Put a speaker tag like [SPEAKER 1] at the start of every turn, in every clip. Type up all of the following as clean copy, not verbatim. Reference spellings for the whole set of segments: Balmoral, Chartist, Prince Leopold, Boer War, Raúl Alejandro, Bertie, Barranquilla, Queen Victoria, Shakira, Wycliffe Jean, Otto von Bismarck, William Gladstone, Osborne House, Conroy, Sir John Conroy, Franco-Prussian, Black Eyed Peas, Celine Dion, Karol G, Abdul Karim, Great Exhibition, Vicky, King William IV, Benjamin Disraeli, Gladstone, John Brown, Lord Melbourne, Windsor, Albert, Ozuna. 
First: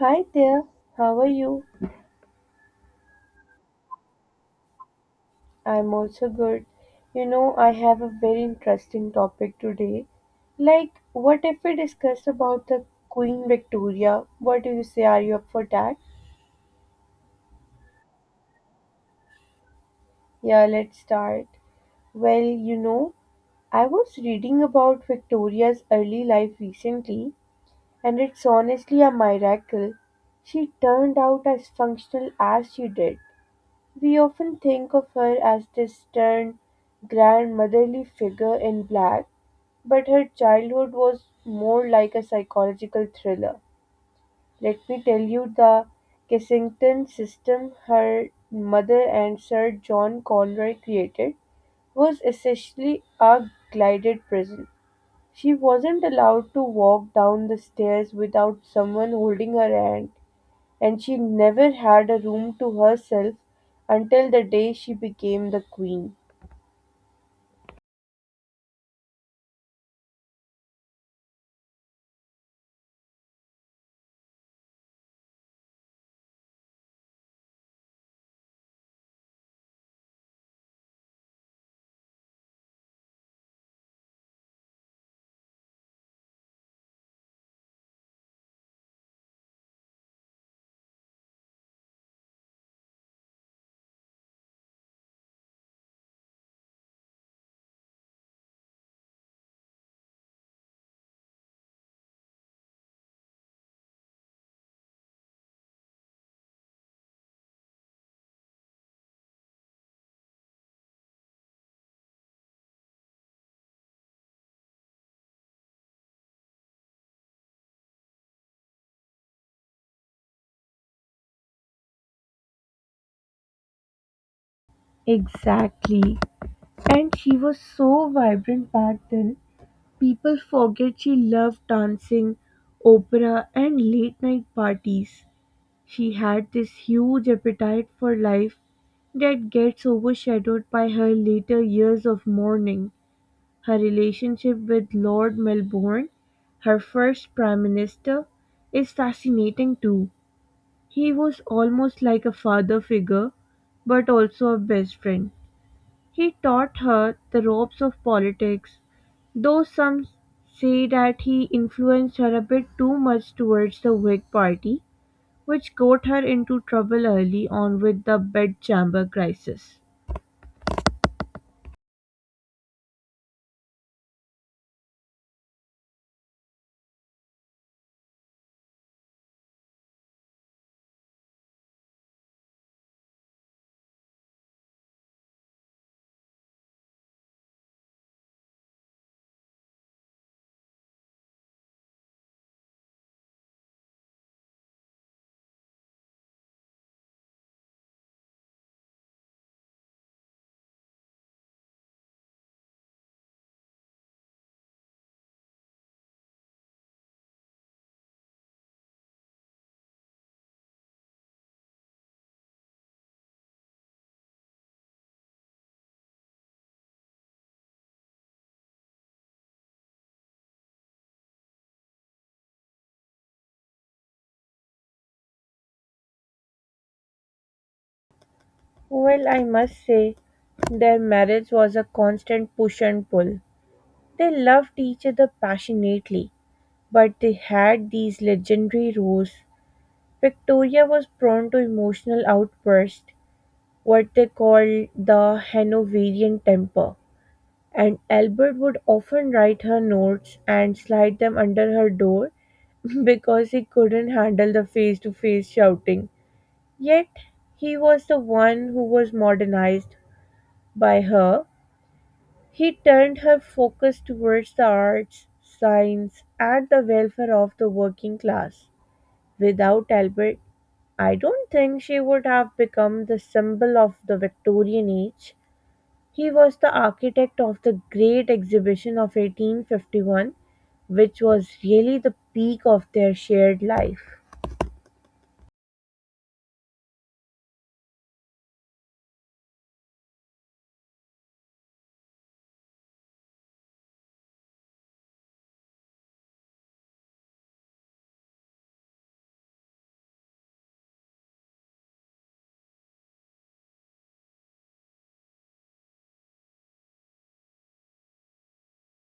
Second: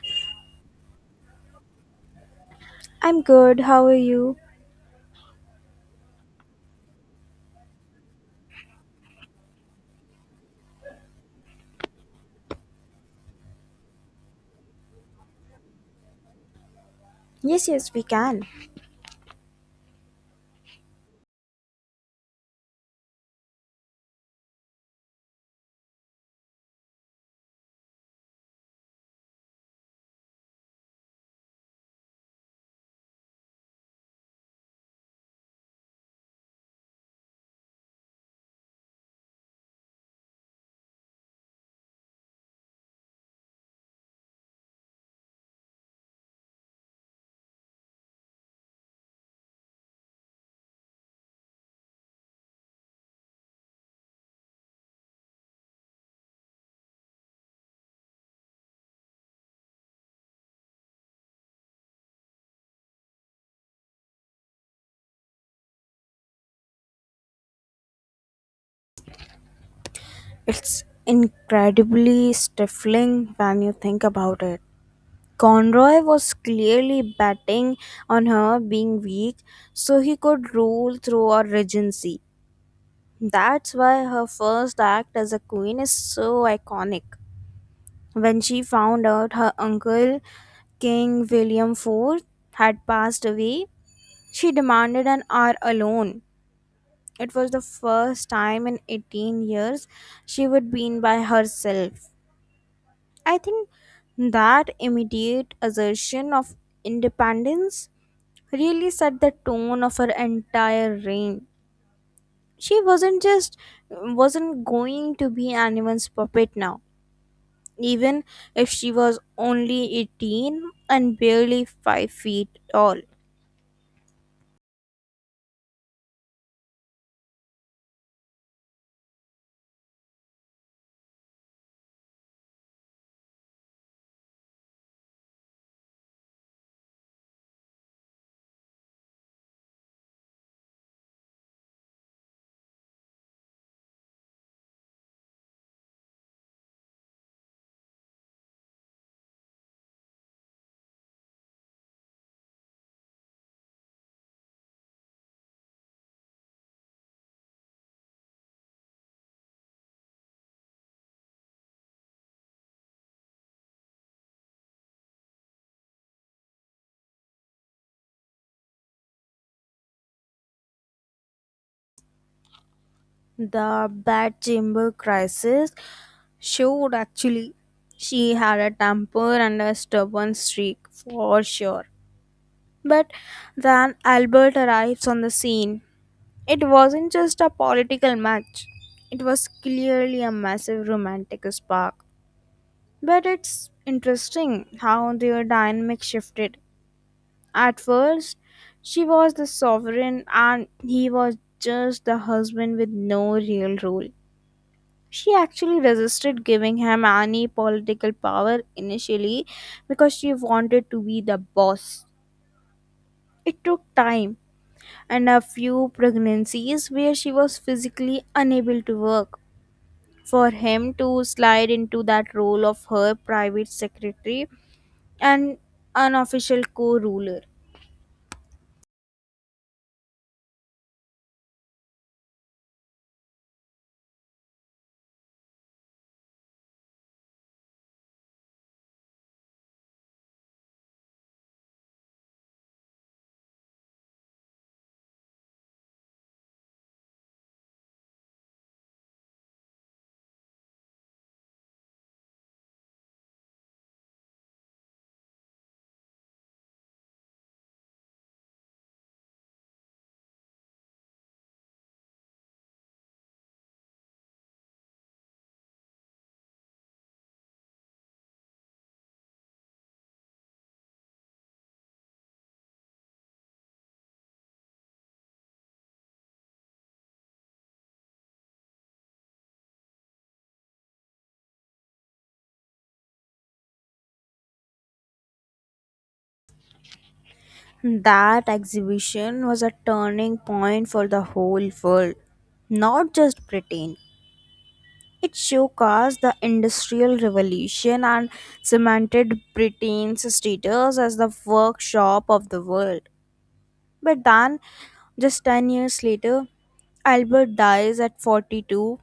[SPEAKER 1] Hi there, how are you?
[SPEAKER 2] I'm good. How are you?
[SPEAKER 1] I'm also good. I have a very interesting topic today. What if we discuss about the Queen Victoria? What do you say? Are you up for that?
[SPEAKER 2] Yes, yes, we can.
[SPEAKER 1] Yeah, let's start. Well, I was reading about Victoria's early life recently, and it's honestly a miracle. She turned out as functional as she did. We often think of her as this stern, grandmotherly figure in black, but her childhood was more like a psychological thriller. Let me tell you the Kensington system her mother and Sir John Conroy created was essentially a glided prison. She wasn't allowed to walk down the stairs without someone holding her hand, and she never had a room to herself until the day she became the queen.
[SPEAKER 2] It's incredibly stifling when you think about it. Conroy was clearly betting on her being weak so he could rule through her regency. That's why her first act as a queen is so iconic. When she found out her uncle, King William IV, had passed away, she demanded an hour alone. It was the first time in 18 years she would be in by herself. I think that immediate assertion of independence really set the tone of her entire reign. She wasn't going to be anyone's puppet now, even if she was only 18 and barely 5 feet tall.
[SPEAKER 1] Exactly. And she was so vibrant back then. People forget she loved dancing, opera, and late night parties. She had this huge appetite for life that gets overshadowed by her later years of mourning. Her relationship with Lord Melbourne, her first Prime Minister, is fascinating too. He was almost like a father figure, but also a best friend. He taught her the ropes of politics, though some say that he influenced her a bit too much towards the Whig Party, which got her into trouble early on with the bedchamber crisis.
[SPEAKER 2] The bedchamber crisis showed actually she had a temper and a stubborn streak for sure. But then Albert arrives on the scene. It wasn't just a political match, it was clearly a massive romantic spark. But it's interesting how their dynamic shifted. At first, she was the sovereign and he was just the husband with no real role. She actually resisted giving him any political power initially because she wanted to be the boss. It took time and a few pregnancies where she was physically unable to work for him to slide into that role of her private secretary and unofficial co ruler.
[SPEAKER 1] Well, I must say, their marriage was a constant push and pull. They loved each other passionately, but they had these legendary rows. Victoria was prone to emotional outbursts, what they called the Hanoverian temper, and Albert would often write her notes and slide them under her door because he couldn't handle the face to face shouting. Yet, he was the one who was modernized by her. He turned her focus towards the arts, science, and the welfare of the working class. Without Albert, I don't think she would have become the symbol of the Victorian age. He was the architect of the Great Exhibition of 1851, which was really the peak of their shared life.
[SPEAKER 2] That exhibition was a turning point for the whole world, not just Britain. It showcased the Industrial Revolution and cemented Britain's status as the workshop of the world. But then, just 10 years later, Albert dies at 42.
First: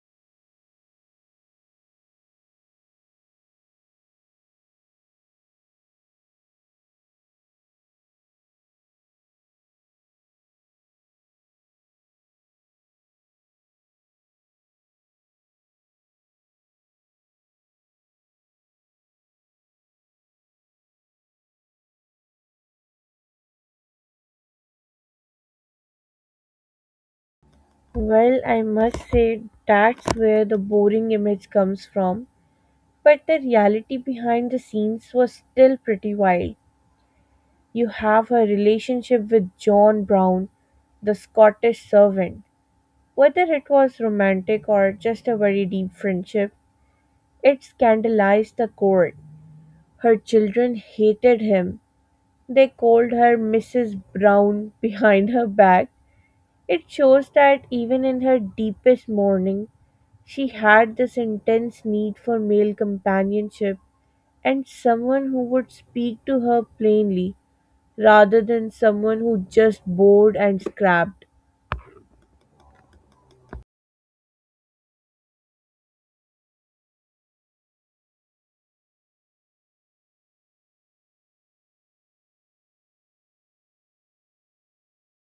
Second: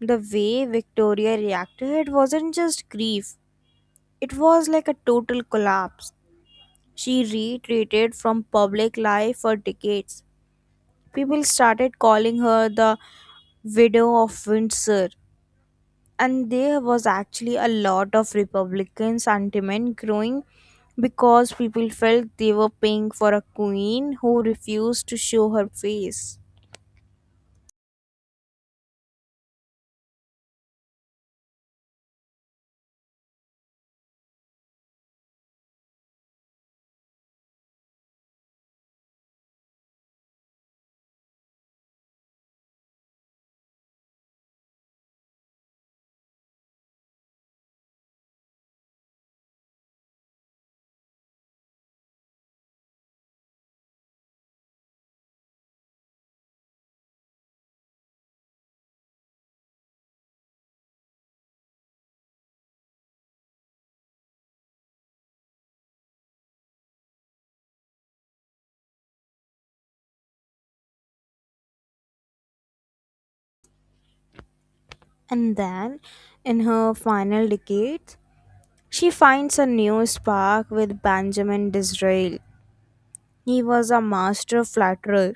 [SPEAKER 2] The way Victoria reacted wasn't just grief, it was like a total collapse. She retreated from public life for decades. People started calling her the widow of Windsor, and there was actually a lot of republican sentiment growing because people felt they were paying for a queen who refused to show her face.
[SPEAKER 1] Well, I must say that's where the boring image comes from, but the reality behind the scenes was still pretty wild. You have her relationship with John Brown, the Scottish servant. Whether it was romantic or just a very deep friendship, it scandalized the court. Her children hated him. They called her Mrs. Brown behind her back. It shows that even in her deepest mourning, she had this intense need for male companionship and someone who would speak to her plainly rather than someone who just bored and scrapped.
[SPEAKER 2] And then, in her final decades, she finds a new spark with Benjamin Disraeli. He was a master flatterer.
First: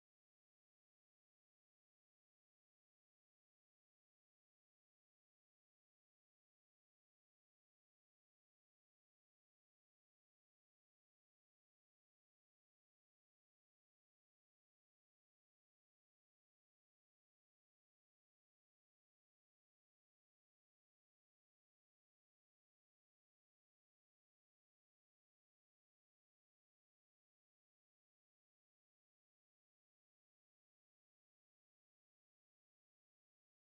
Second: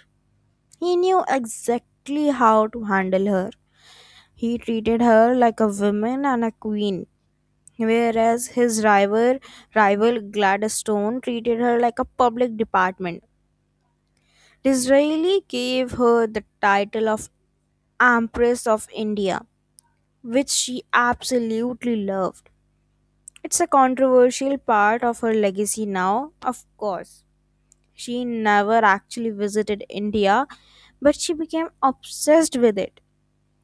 [SPEAKER 2] He knew exactly how to handle her. He treated her like a woman and a queen, whereas his rival Gladstone treated her like a public department. Disraeli gave her the title of Empress of India, which she absolutely loved. It's a controversial part of her legacy now, of course. She never actually visited India, but she became obsessed with it,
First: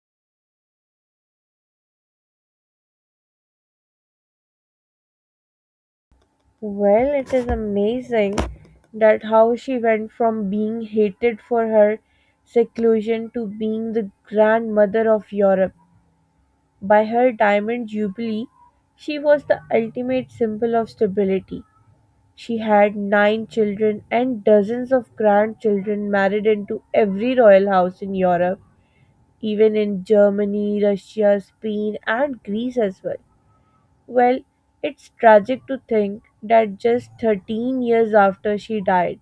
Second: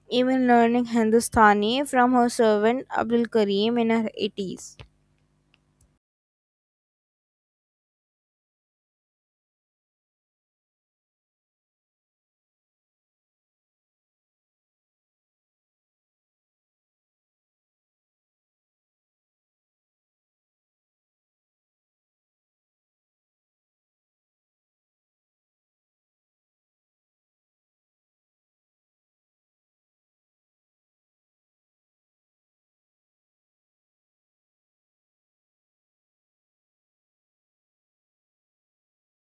[SPEAKER 2] even learning Hindustani from her servant Abdul Karim in her 80s.
[SPEAKER 1] Well, it is amazing that how she went from being hated for her seclusion to being the grandmother of Europe. By her diamond jubilee, she was the ultimate symbol of stability. She had 9 children and dozens of grandchildren married into every royal house in Europe, even in Germany, Russia, Spain, and Greece as well. Well, it's tragic to think that just 13 years after she died,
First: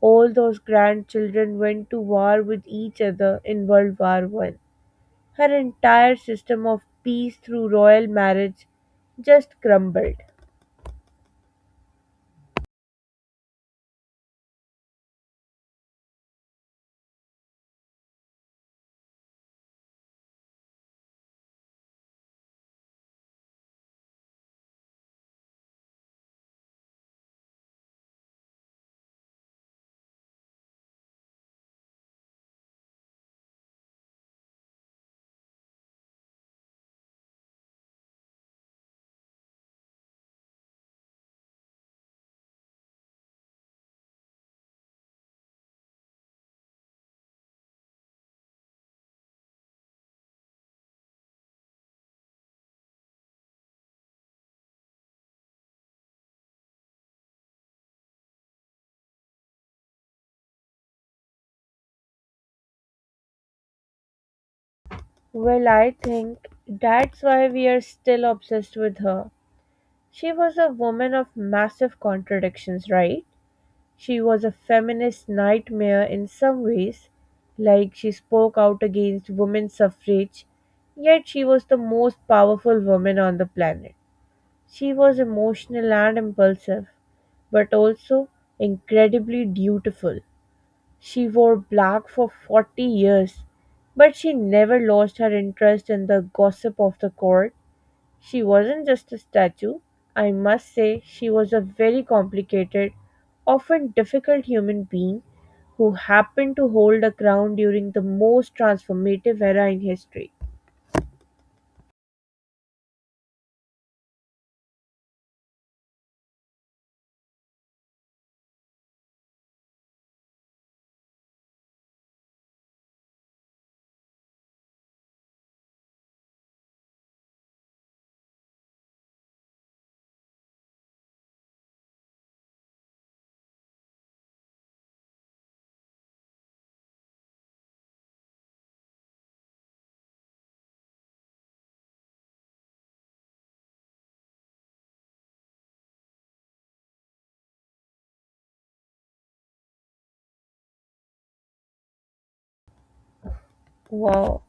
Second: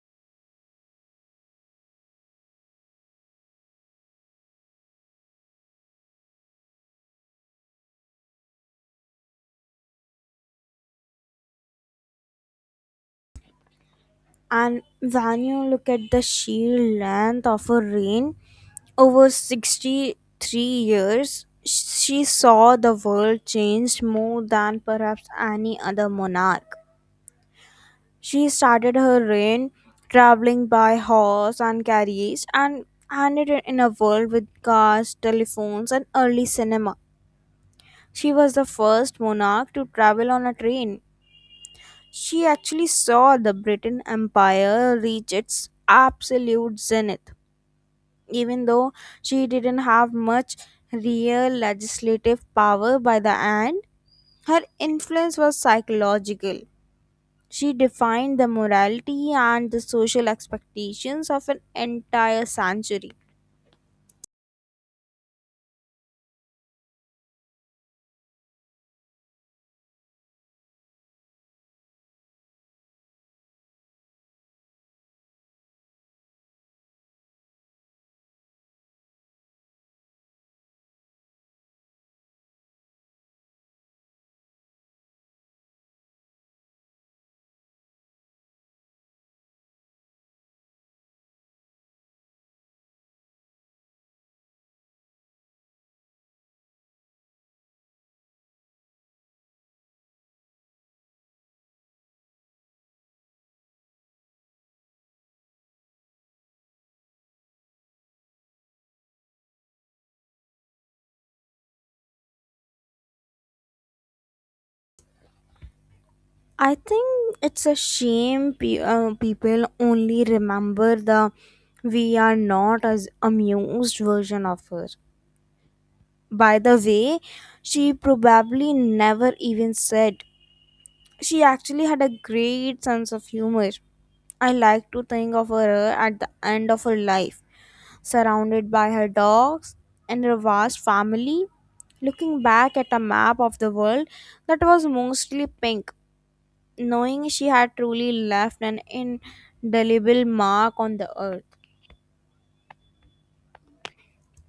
[SPEAKER 1] all those grandchildren went to war with each other in World War One. Her entire system of peace through royal marriage just crumbled.
[SPEAKER 2] And when you look at the sheer length of her reign, over 63 years, she saw the world change more than perhaps any other monarch. She started her reign traveling by horse and carriage, and ended it in a world with cars, telephones, and early cinema. She was the first monarch to travel on a train. She actually saw the britain empire reach its absolute zenith. Even though she didn't have much real legislative power by the end, her influence was psychological. She defined the morality and the social expectations of an entire century.
[SPEAKER 1] Well, I think that's why we are still obsessed with her. She was a woman of massive contradictions, right? She was a feminist nightmare in some ways, like she spoke out against women's suffrage, yet she was the most powerful woman on the planet. She was emotional and impulsive, but also incredibly dutiful. She wore black for 40 years, but she never lost her interest in the gossip of the court. She wasn't just a statue. I must say, she was a very complicated, often difficult human being who happened to hold a crown during the most transformative era in history.
[SPEAKER 2] I think it's a shame people only remember the we are not as amused version of her. By the way, she probably never even said. She actually had a great sense of humor. I like to think of her at the end of her life, surrounded by her dogs and her vast family, looking back at a map of the world that was mostly pink, knowing she had truly left an indelible mark on the earth.
[SPEAKER 1] Wow.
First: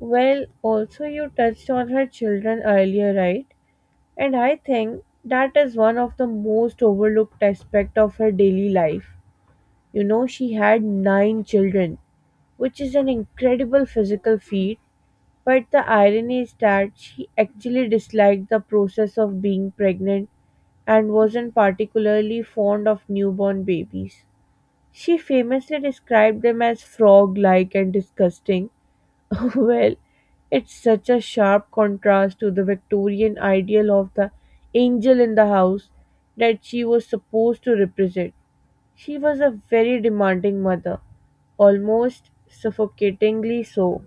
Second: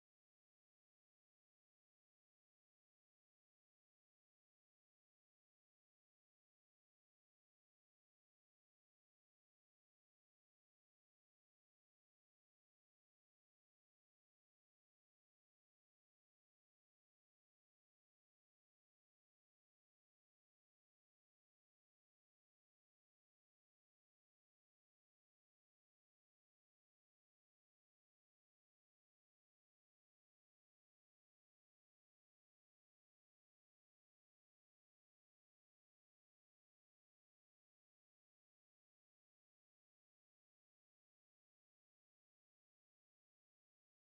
[SPEAKER 1] Well, also, you touched on her children earlier, right? And I think that is one of the most overlooked aspect of her daily life. She had nine children, which is an incredible physical feat. But the irony is that she actually disliked the process of being pregnant and wasn't particularly fond of newborn babies. She famously described them as frog like and disgusting. Well, it's such a sharp contrast to the Victorian ideal of the angel in the house that she was supposed to represent. She was a very demanding mother, almost suffocatingly so.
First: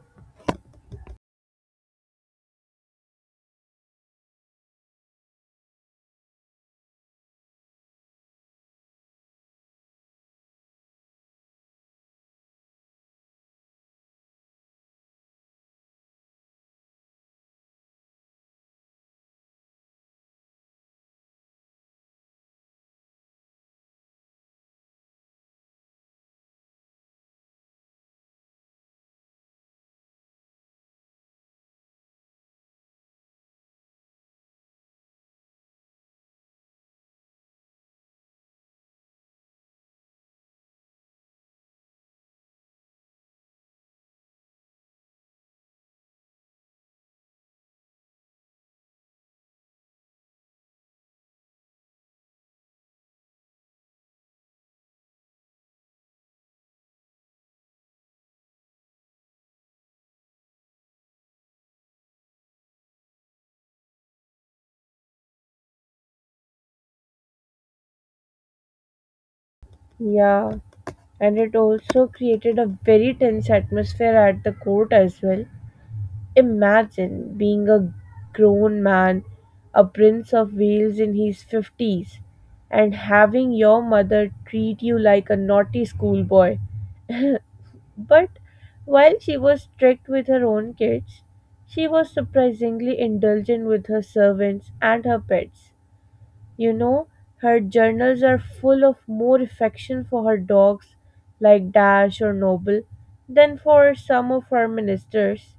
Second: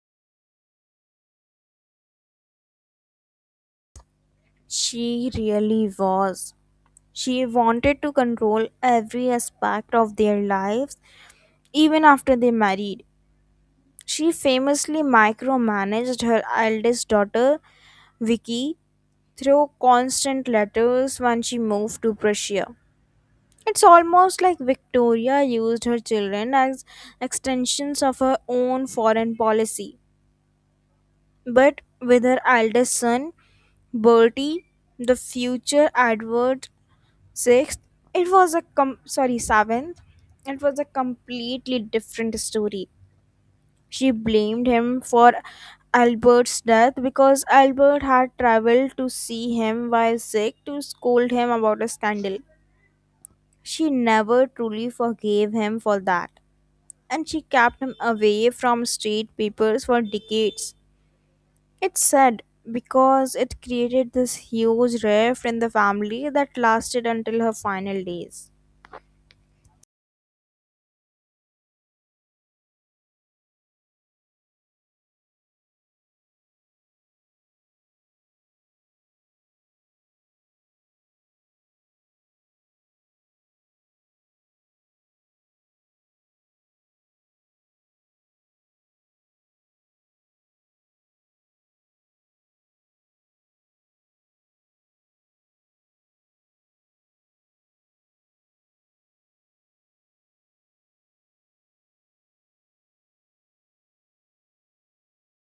[SPEAKER 2] She really was. She wanted to control every aspect of their lives, even after they married. She famously micromanaged her eldest daughter, Vicky, through constant letters when she moved to Prussia. It's almost like Victoria used her children as extensions of her own foreign policy. But with her eldest son, Bertie, the future Edward VI, it was a com- sorry, 7th, it was a completely different story. She blamed him for Albert's death because Albert had traveled to see him while sick to scold him about a scandal. She never truly forgave him for that, and she kept him away from street papers for decades. It's sad because it created this huge rift in the family that lasted until her final days.
[SPEAKER 1] Yeah, and it also created a very tense atmosphere at the court as well. Imagine being a grown man, a prince of Wales in his 50s, and having your mother treat you like a naughty schoolboy. But while she was strict with her own kids, she was surprisingly indulgent with her servants and her pets. You know, her journals are full of more affection for her dogs, like Dash or Noble, than for some of her ministers.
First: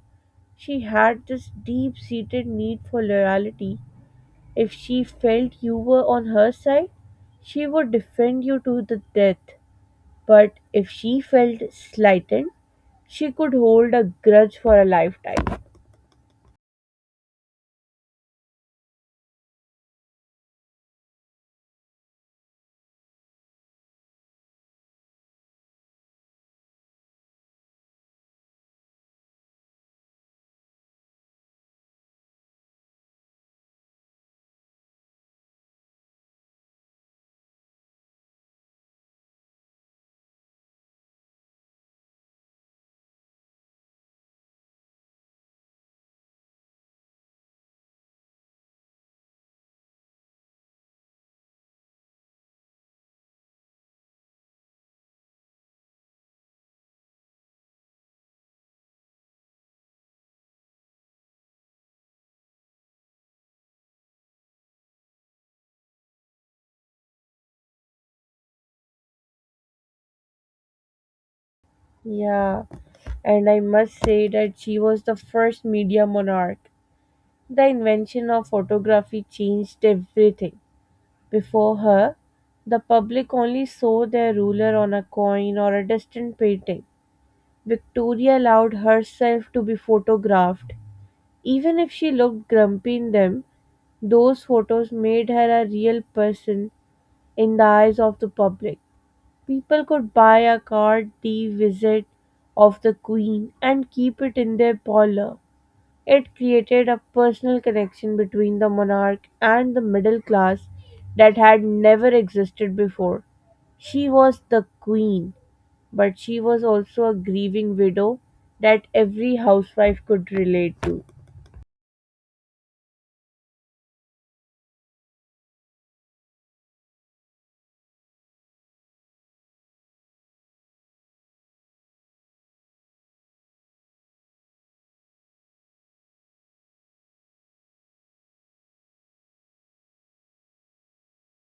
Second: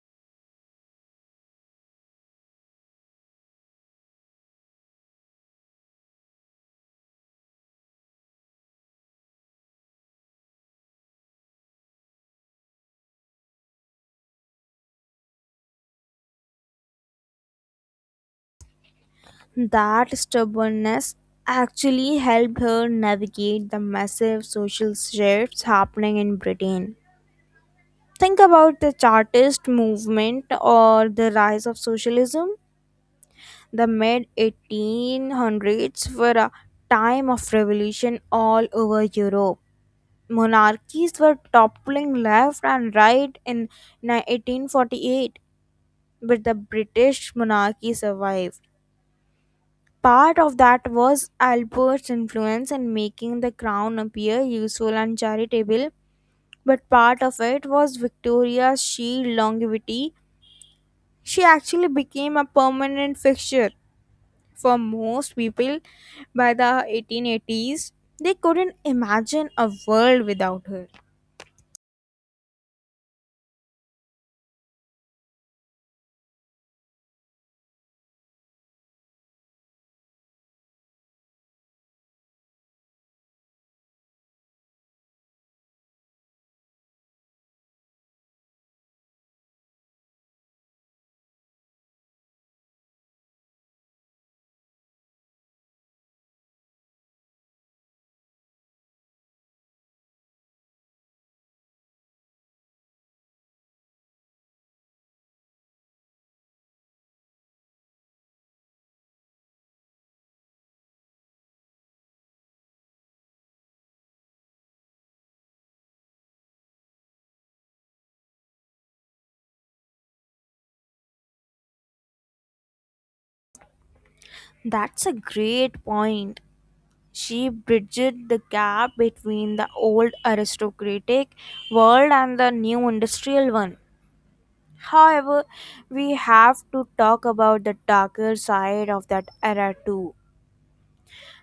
[SPEAKER 1] She had this deep seated need for loyalty. If she felt you were on her side, she would defend you to the death. But if she felt slighted, she could hold a grudge for a lifetime.
[SPEAKER 2] That stubbornness actually helped her navigate the massive social shifts happening in Britain. Think about the Chartist movement or the rise of socialism. The mid 1800s were a time of revolution all over Europe. Monarchies were toppling left and right in 1848, but the British monarchy survived. Part of that was Albert's influence in making the crown appear useful and charitable, but part of it was Victoria's sheer longevity. She actually became a permanent fixture for most people by the 1880s. They couldn't imagine a world without her.
[SPEAKER 1] Yeah, and I must say that she was the first media monarch. The invention of photography changed everything. Before her, the public only saw their ruler on a coin or a distant painting. Victoria allowed herself to be photographed. Even if she looked grumpy in them, those photos made her a real person in the eyes of the public. People could buy a card, the visit of the queen, and keep it in their parlor. It created a personal connection between the monarch and the middle class that had never existed before. She was the queen, but she was also a grieving widow that every housewife could relate to.
[SPEAKER 2] That's a great point. She bridged the gap between the old aristocratic world and the new industrial one. However, we have to talk about the darker side of that era too.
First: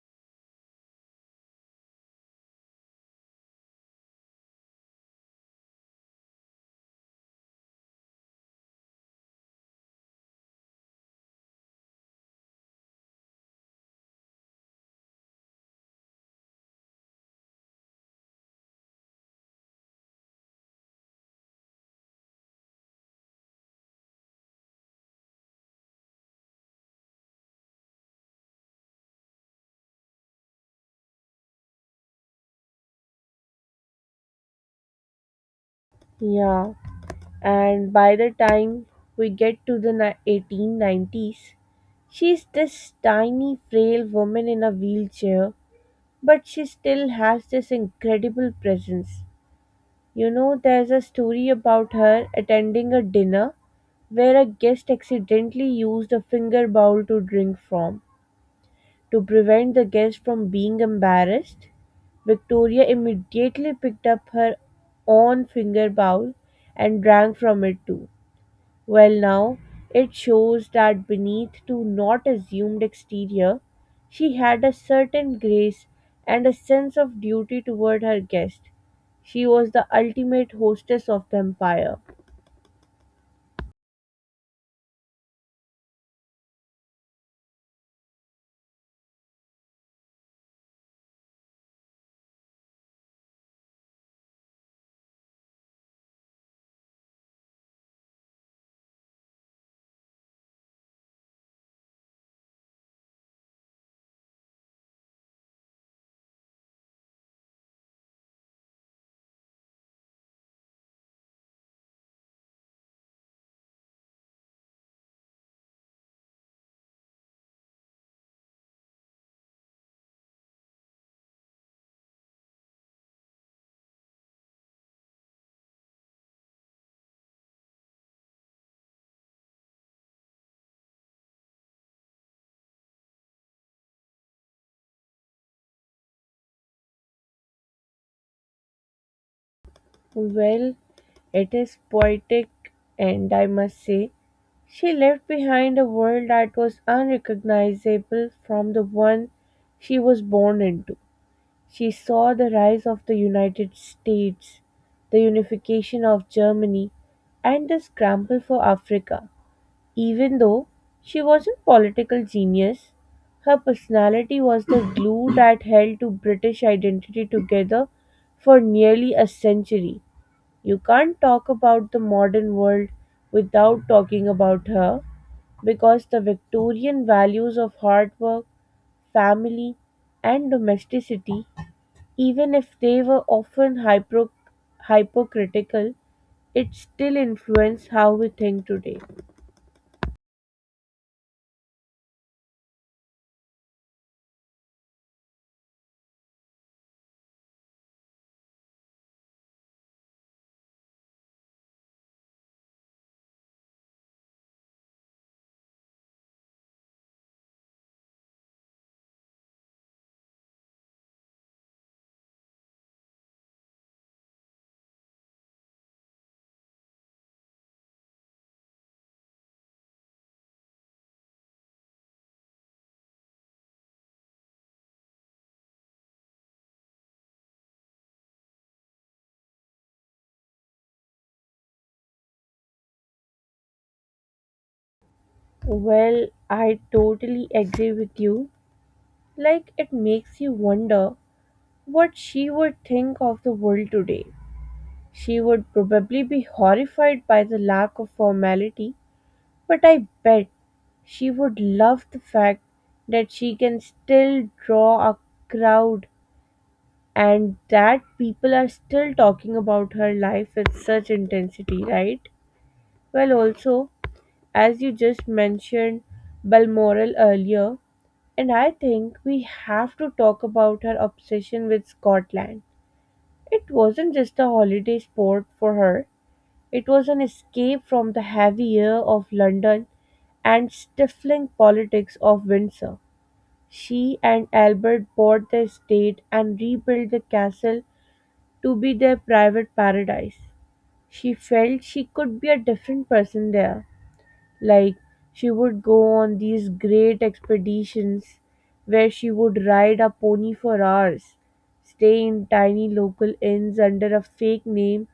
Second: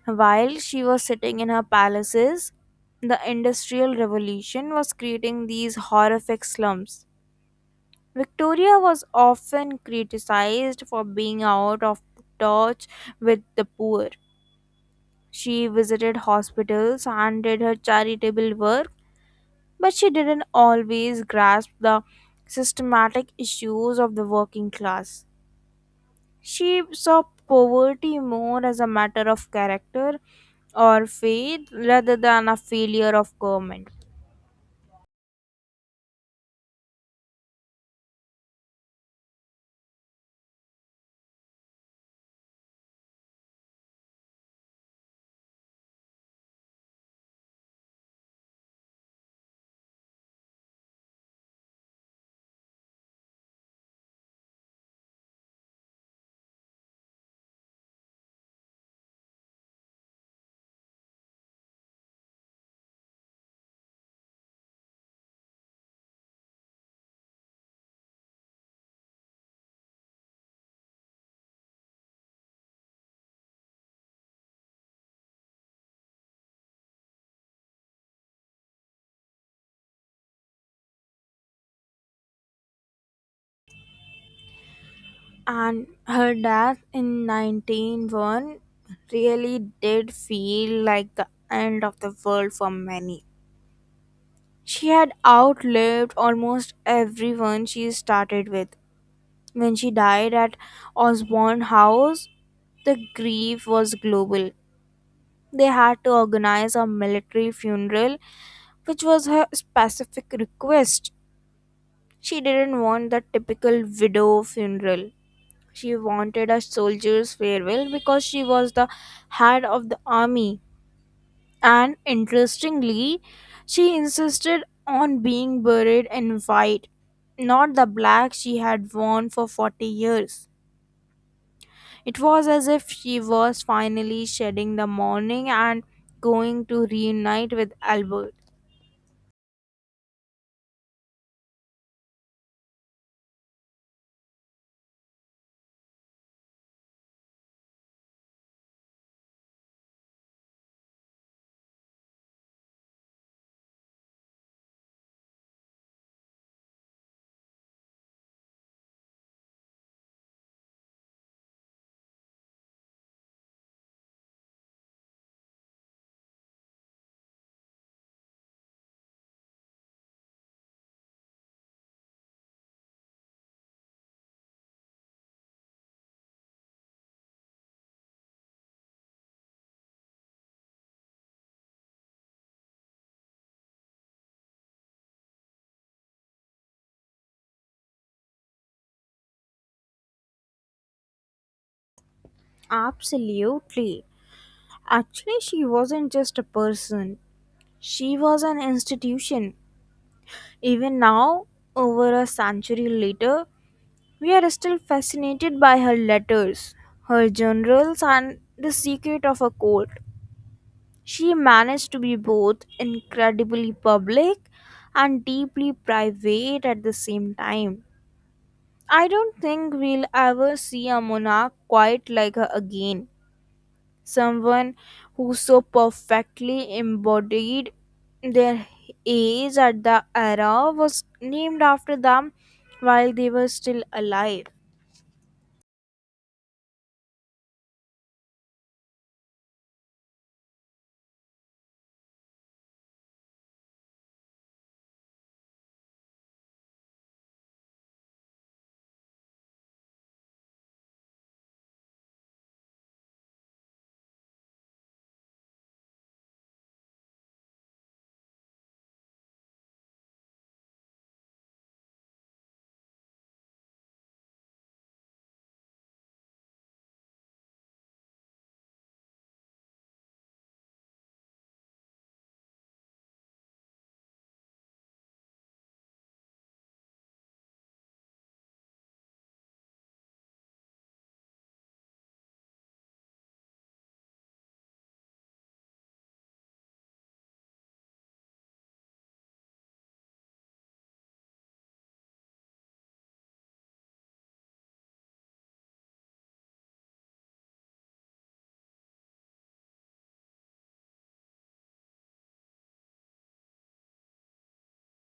[SPEAKER 2] While she was sitting in her palaces, the Industrial Revolution was creating these horrific slums. Victoria was often criticized for being out of touch with the poor. She visited hospitals and did her charitable work, but she didn't always grasp the systematic issues of the working class. She saw poverty more as a matter of character or fate rather than a failure of government.
[SPEAKER 1] Yeah, and by the time we get to the 1890s, she's this tiny, frail woman in a wheelchair, but she still has this incredible presence. There's a story about her attending a dinner where a guest accidentally used a finger bowl to drink from. To prevent the guest from being embarrassed, Victoria immediately picked up her own finger bowl and drank from it too. Well, now it shows that beneath to not assumed exterior, she had a certain grace and a sense of duty toward her guest. She was the ultimate hostess of the empire.
[SPEAKER 2] And her death in 1901 really did feel like the end of the world for many. She had outlived almost everyone she started with. When she died at Osborne House, the grief was global. They had to organize a military funeral, which was her specific request. She didn't want the typical widow funeral. She wanted a soldier's farewell because she was the head of the army. And interestingly, she insisted on being buried in white, not the black she had worn for 40 years. It was as if she was finally shedding the mourning and going to reunite with Albert.
[SPEAKER 1] Well, it is poetic, and I must say, she left behind a world that was unrecognizable from the one she was born into. She saw the rise of the United States, the unification of Germany, and the scramble for Africa. Even though she was a political genius, her personality was the glue that held to British identity together for nearly a century. You can't talk about the modern world without talking about her because the Victorian values of hard work, family, and domesticity, even if they were often hypocritical, it still influenced how we think today.
[SPEAKER 2] Absolutely. Actually, she wasn't just a person, she was an institution. Even now, over a century later, we are still fascinated by her letters, her journals, and the secret of her court. She managed to be both incredibly public and deeply private at the same time. I don't think we'll ever see a monarch quite like her again. Someone who so perfectly embodied their age at the era was named after them while they were still alive.
[SPEAKER 1] Well, I totally agree with you. It makes you wonder what she would think of the world today. She would probably be horrified by the lack of formality, but I bet she would love the fact that she can still draw a crowd and that people are still talking about her life with such intensity, right? Well, also, as you just mentioned Balmoral earlier, and I think we have to talk about her obsession with Scotland. It wasn't just a holiday sport for her, it was an escape from the heavy air of London and stifling politics of Windsor. She and Albert bought the estate and rebuilt the castle to be their private paradise. She felt she could be a different person there. Like she would go on these great expeditions where she would ride a pony for hours, stay in tiny local inns under a fake name,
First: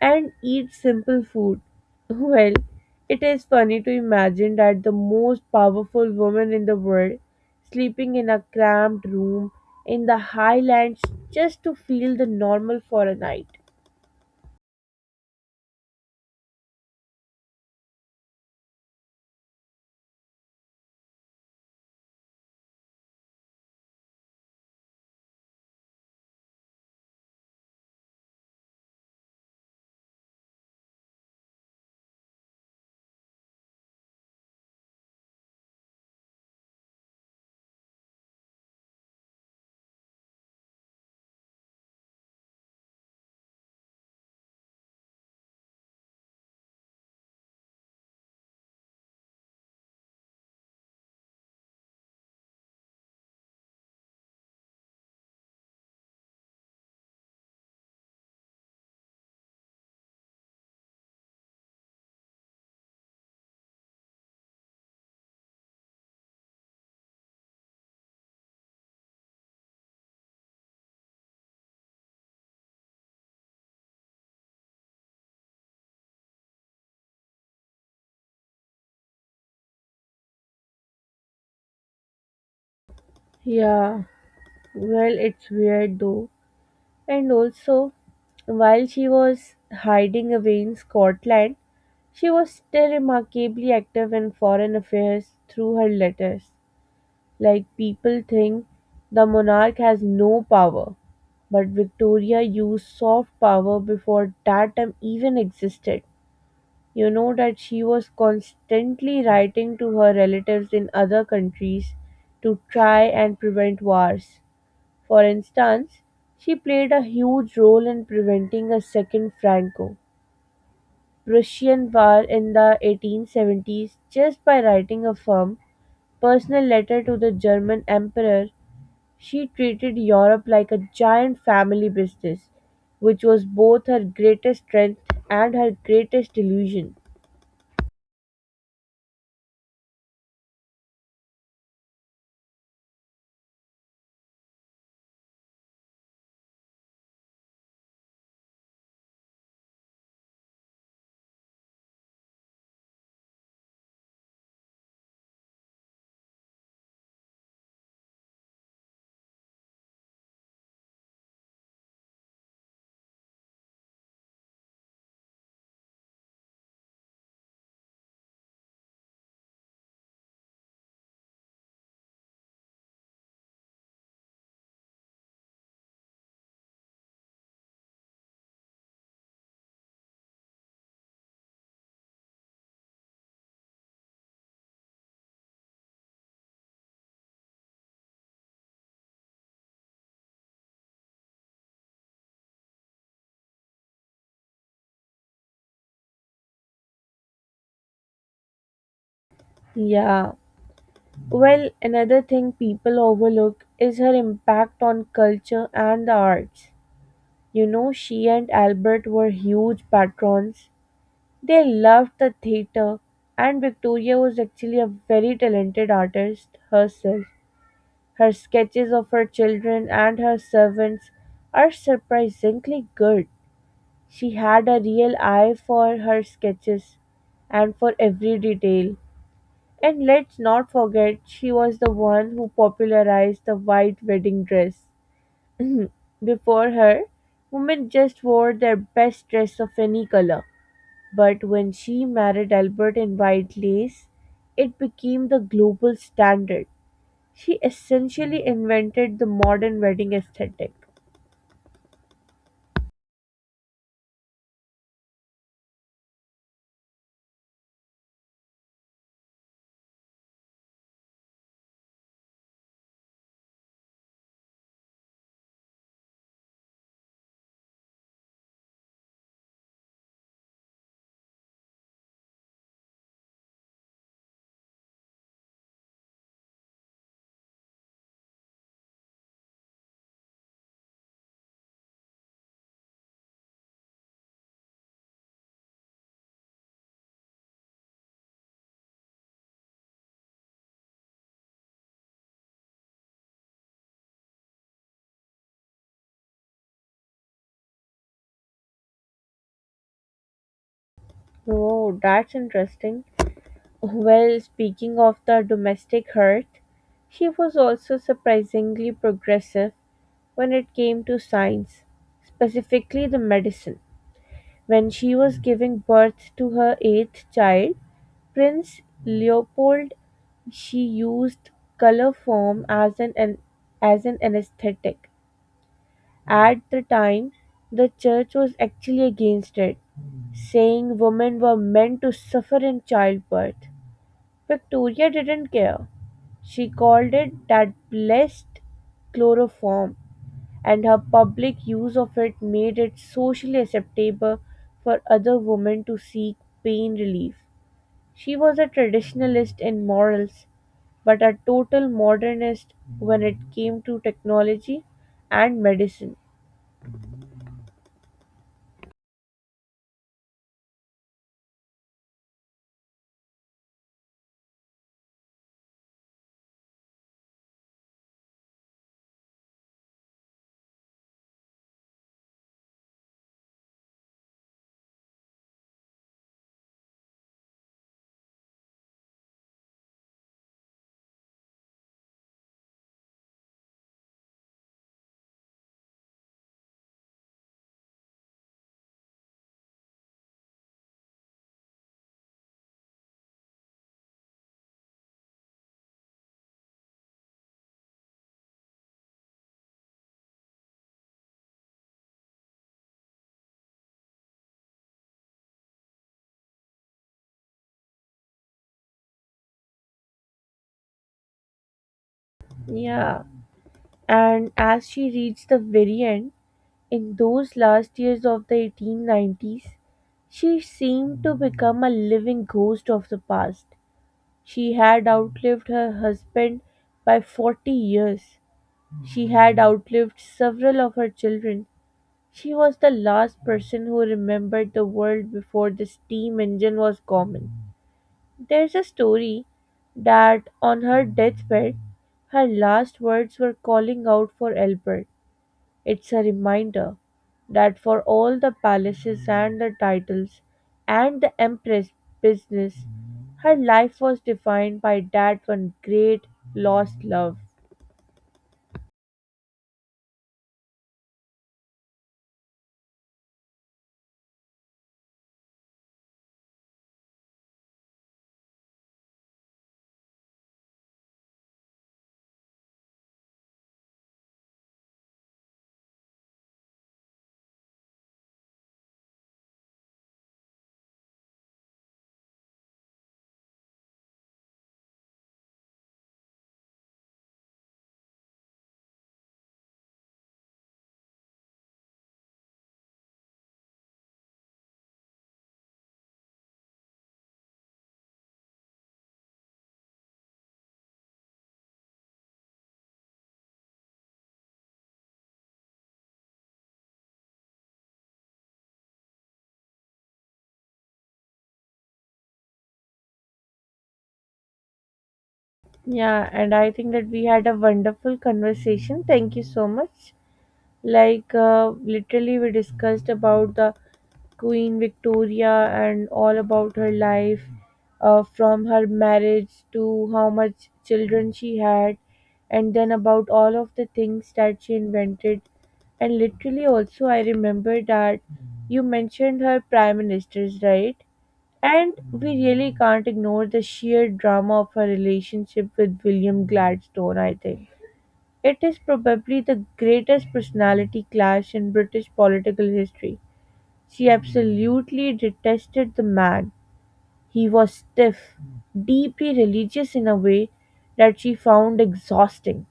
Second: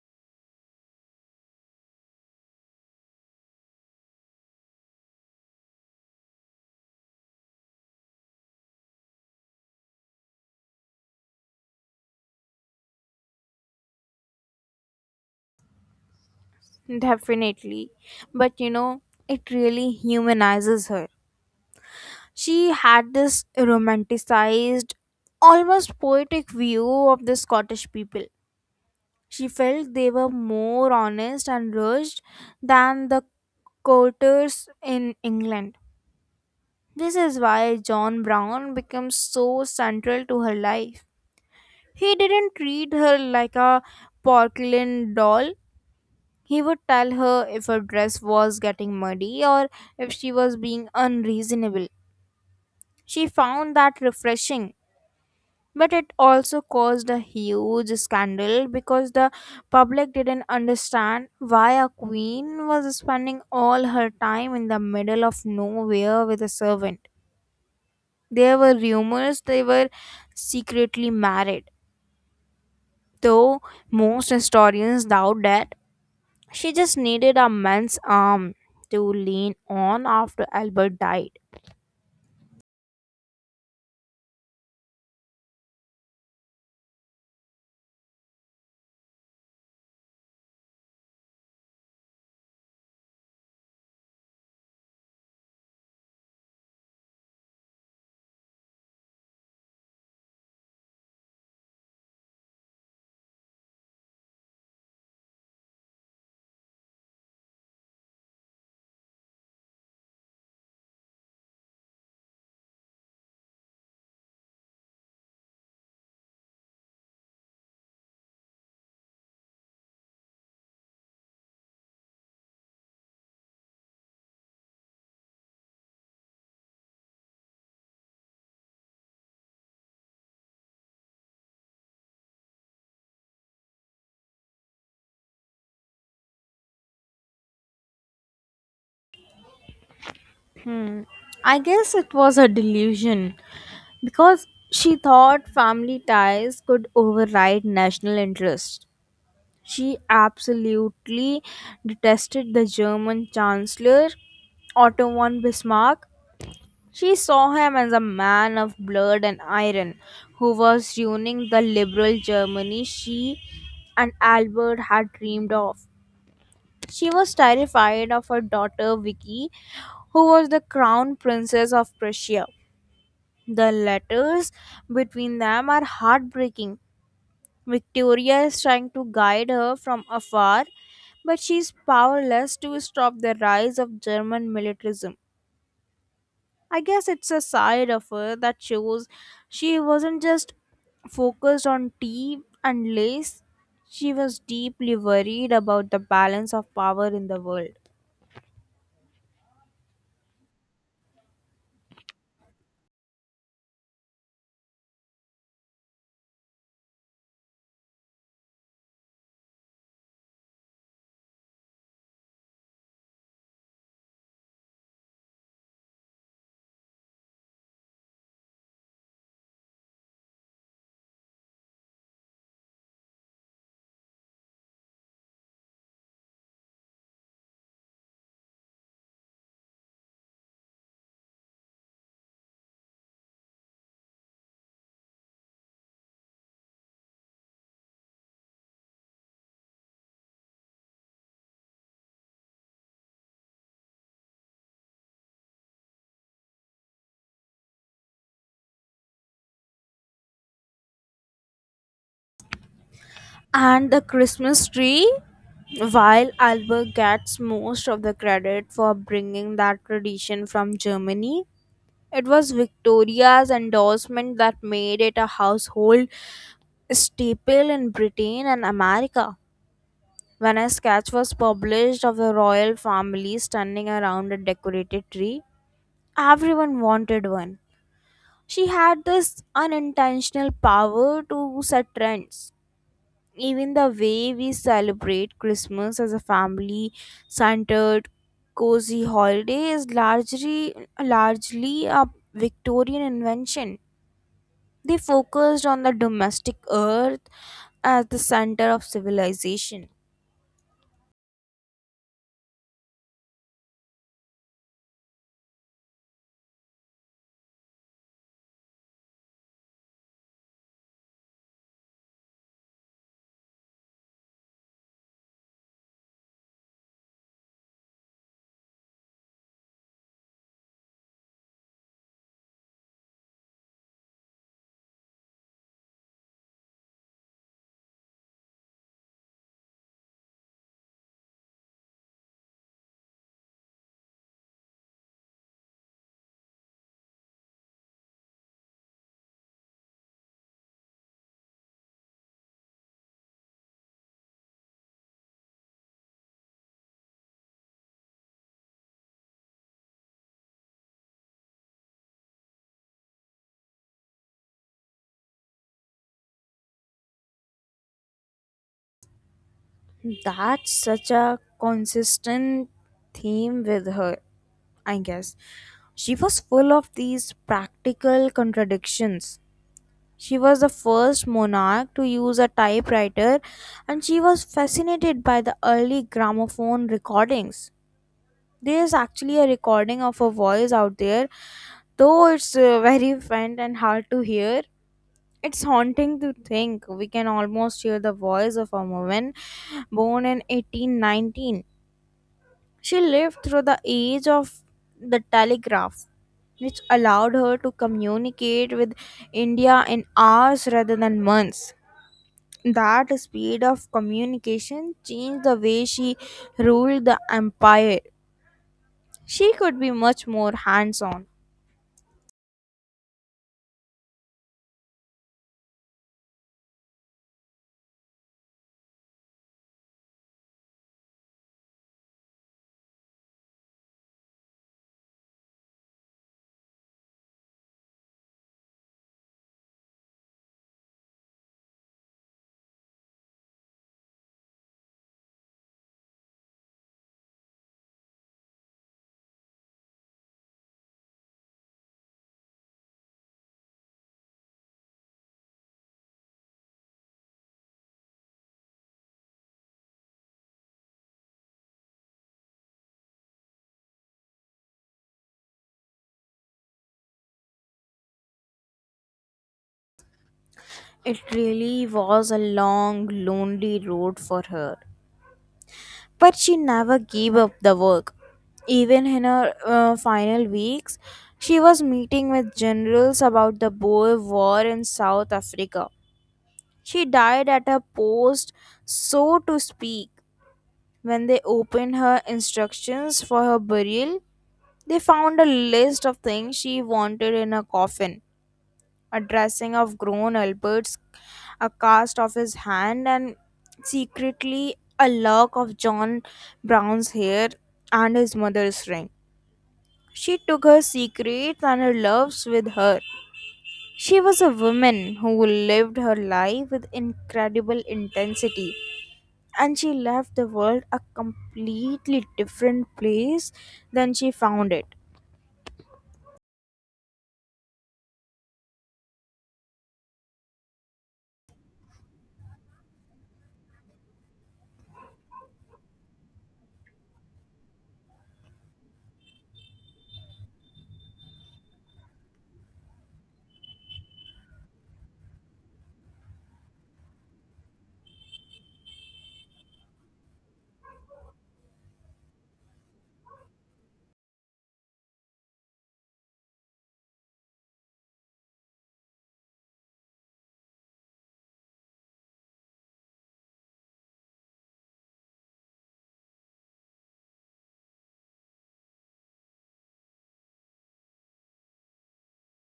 [SPEAKER 1] and eat simple food. Well, it is funny to imagine that the most powerful woman in the world sleeping in a cramped room in the highlands just to feel the normal for a night.
[SPEAKER 2] Definitely. But you know, it really humanizes her. She had this romanticized, almost poetic view of the Scottish people. She felt they were more honest and rushed than the courtiers in England. This is why John Brown becomes so central to her life. He didn't treat her like a porcelain doll. He would tell her if her dress was getting muddy or if she was being unreasonable. She found that refreshing, but it also caused a huge scandal because the public didn't understand why a queen was spending all her time in the middle of nowhere with a servant. There were rumors they were secretly married, though most historians doubt that. She just needed a man's arm to lean on after Albert died.
[SPEAKER 1] Yeah, well, it's weird though. And also, while she was hiding away in Scotland, she was still remarkably active in foreign affairs through her letters. People think the monarch has no power, but Victoria used soft power before that term even existed. You know that she was constantly writing to her relatives in other countries to try and prevent wars. For instance, she played a huge role in preventing a second Franco Prussian war in the 1870s just by writing a firm, personal letter to the German Emperor. She treated Europe like a giant family business, which was both her greatest strength and her greatest illusion.
[SPEAKER 2] Hmm. I guess it was a delusion because she thought family ties could override national interest. She absolutely detested the German Chancellor Otto von Bismarck. She saw him as a man of blood and iron who was ruining the liberal Germany she and Albert had dreamed of. She was terrified of her daughter Vicky, who was the crown princess of Prussia. The letters between them are heartbreaking. Victoria is trying to guide her from afar, but she is powerless to stop the rise of German militarism. I guess it's a side of her that shows she wasn't just focused on tea and lace, she was deeply worried about the balance of power in the world.
[SPEAKER 1] Yeah. Well, another thing people overlook is her impact on culture and the arts. She and Albert were huge patrons. They loved the theatre, and Victoria was actually a very talented artist herself. Her sketches of her children and her servants are surprisingly good. She had a real eye for her sketches and for every detail. And let's not forget, she was the one who popularized the white wedding dress. Before her, women just wore their best dress of any color. But when she married Albert in White Lace, it became the global standard. She essentially invented the modern wedding aesthetic.
[SPEAKER 2] And the Christmas tree? While Albert gets most of the credit for bringing that tradition from Germany, it was Victoria's endorsement that made it a household staple in Britain and America. When a sketch was published of the royal family standing around a decorated tree, everyone wanted one. She had this unintentional power to set trends. Even the way we celebrate Christmas as a family centered, cozy holiday is largely a Victorian invention. They focused on the domestic earth as the center of civilization.
[SPEAKER 1] Oh, that's interesting. Well, speaking of the domestic hearth, she was also surprisingly progressive when it came to science, specifically the medicine. When she was giving birth to her eighth child, Prince Leopold, she used color form as an as an anesthetic. At the time, the church was actually against it, saying women were meant to suffer in childbirth. Victoria didn't care. She called it that blessed chloroform, and her public use of it made it socially acceptable for other women to seek pain relief. She was a traditionalist in morals, but a total modernist when it came to technology and medicine.
[SPEAKER 2] That's such a consistent theme with her, I guess. She was full of these practical contradictions. She was the first monarch to use a typewriter, and she was fascinated by the early gramophone recordings. There is actually a recording of her voice out there, though it's very faint and hard to hear. It's haunting to think we can almost hear the voice of a woman born in 1819. She lived through the age of the telegraph, which allowed her to communicate with India in hours rather than months. That speed of communication changed the way she ruled the empire. She could be much more hands on.
[SPEAKER 1] Yeah. And as she reached the very end, in those last years of the 1890s, she seemed to become a living ghost of the past. She had outlived her husband by 40 years. She had outlived several of her children. She was the last person who remembered the world before the steam engine was common. There's a story that on her deathbed, her last words were calling out for Albert. It's a reminder that for all the palaces and the titles and the empress business, her life was defined by that one great lost love.
[SPEAKER 2] It really was a long, lonely road for her. But she never gave up the work. Even in her final weeks, she was meeting with generals about the Boer War in South Africa. She died at her post, so to speak. When they opened her instructions for her burial, they found a list of things she wanted in her coffin: a dressing of grown Albert's, a cast of his hand, and secretly a lock of John Brown's hair and his mother's ring. She took her secrets and her loves with her. She was a woman who lived her life with incredible intensity, and she left the world a completely different place than she found it.
[SPEAKER 1] Yeah, and I think that we had a wonderful conversation. Thank you so much. Literally, we discussed about the Queen Victoria and all about her life, from her marriage to how much children she had, and then about all of the things that she invented. And literally, also, I remember that you mentioned her prime ministers, right? And we really can't ignore the sheer drama of her relationship with William Gladstone, I think. It is probably the greatest personality clash in British political history. She absolutely detested the man. He was stiff, deeply religious in a way that she found exhausting,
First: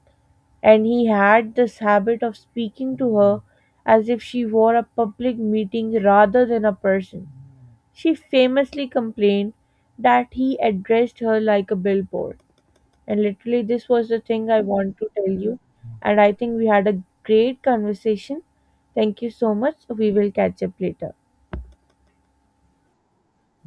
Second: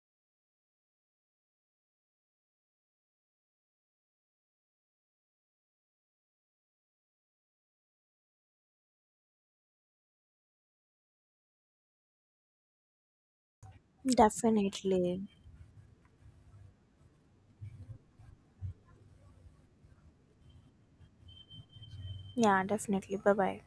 [SPEAKER 1] and he had this habit of speaking to her as if she were a public meeting rather than a person. She famously complained that he addressed her like a billboard. And literally, this was the thing I want to
[SPEAKER 2] Definitely.
[SPEAKER 1] tell you. And I think we had a great conversation. Thank you so much. We will catch up later.
[SPEAKER 2] Yeah, definitely. Bye bye.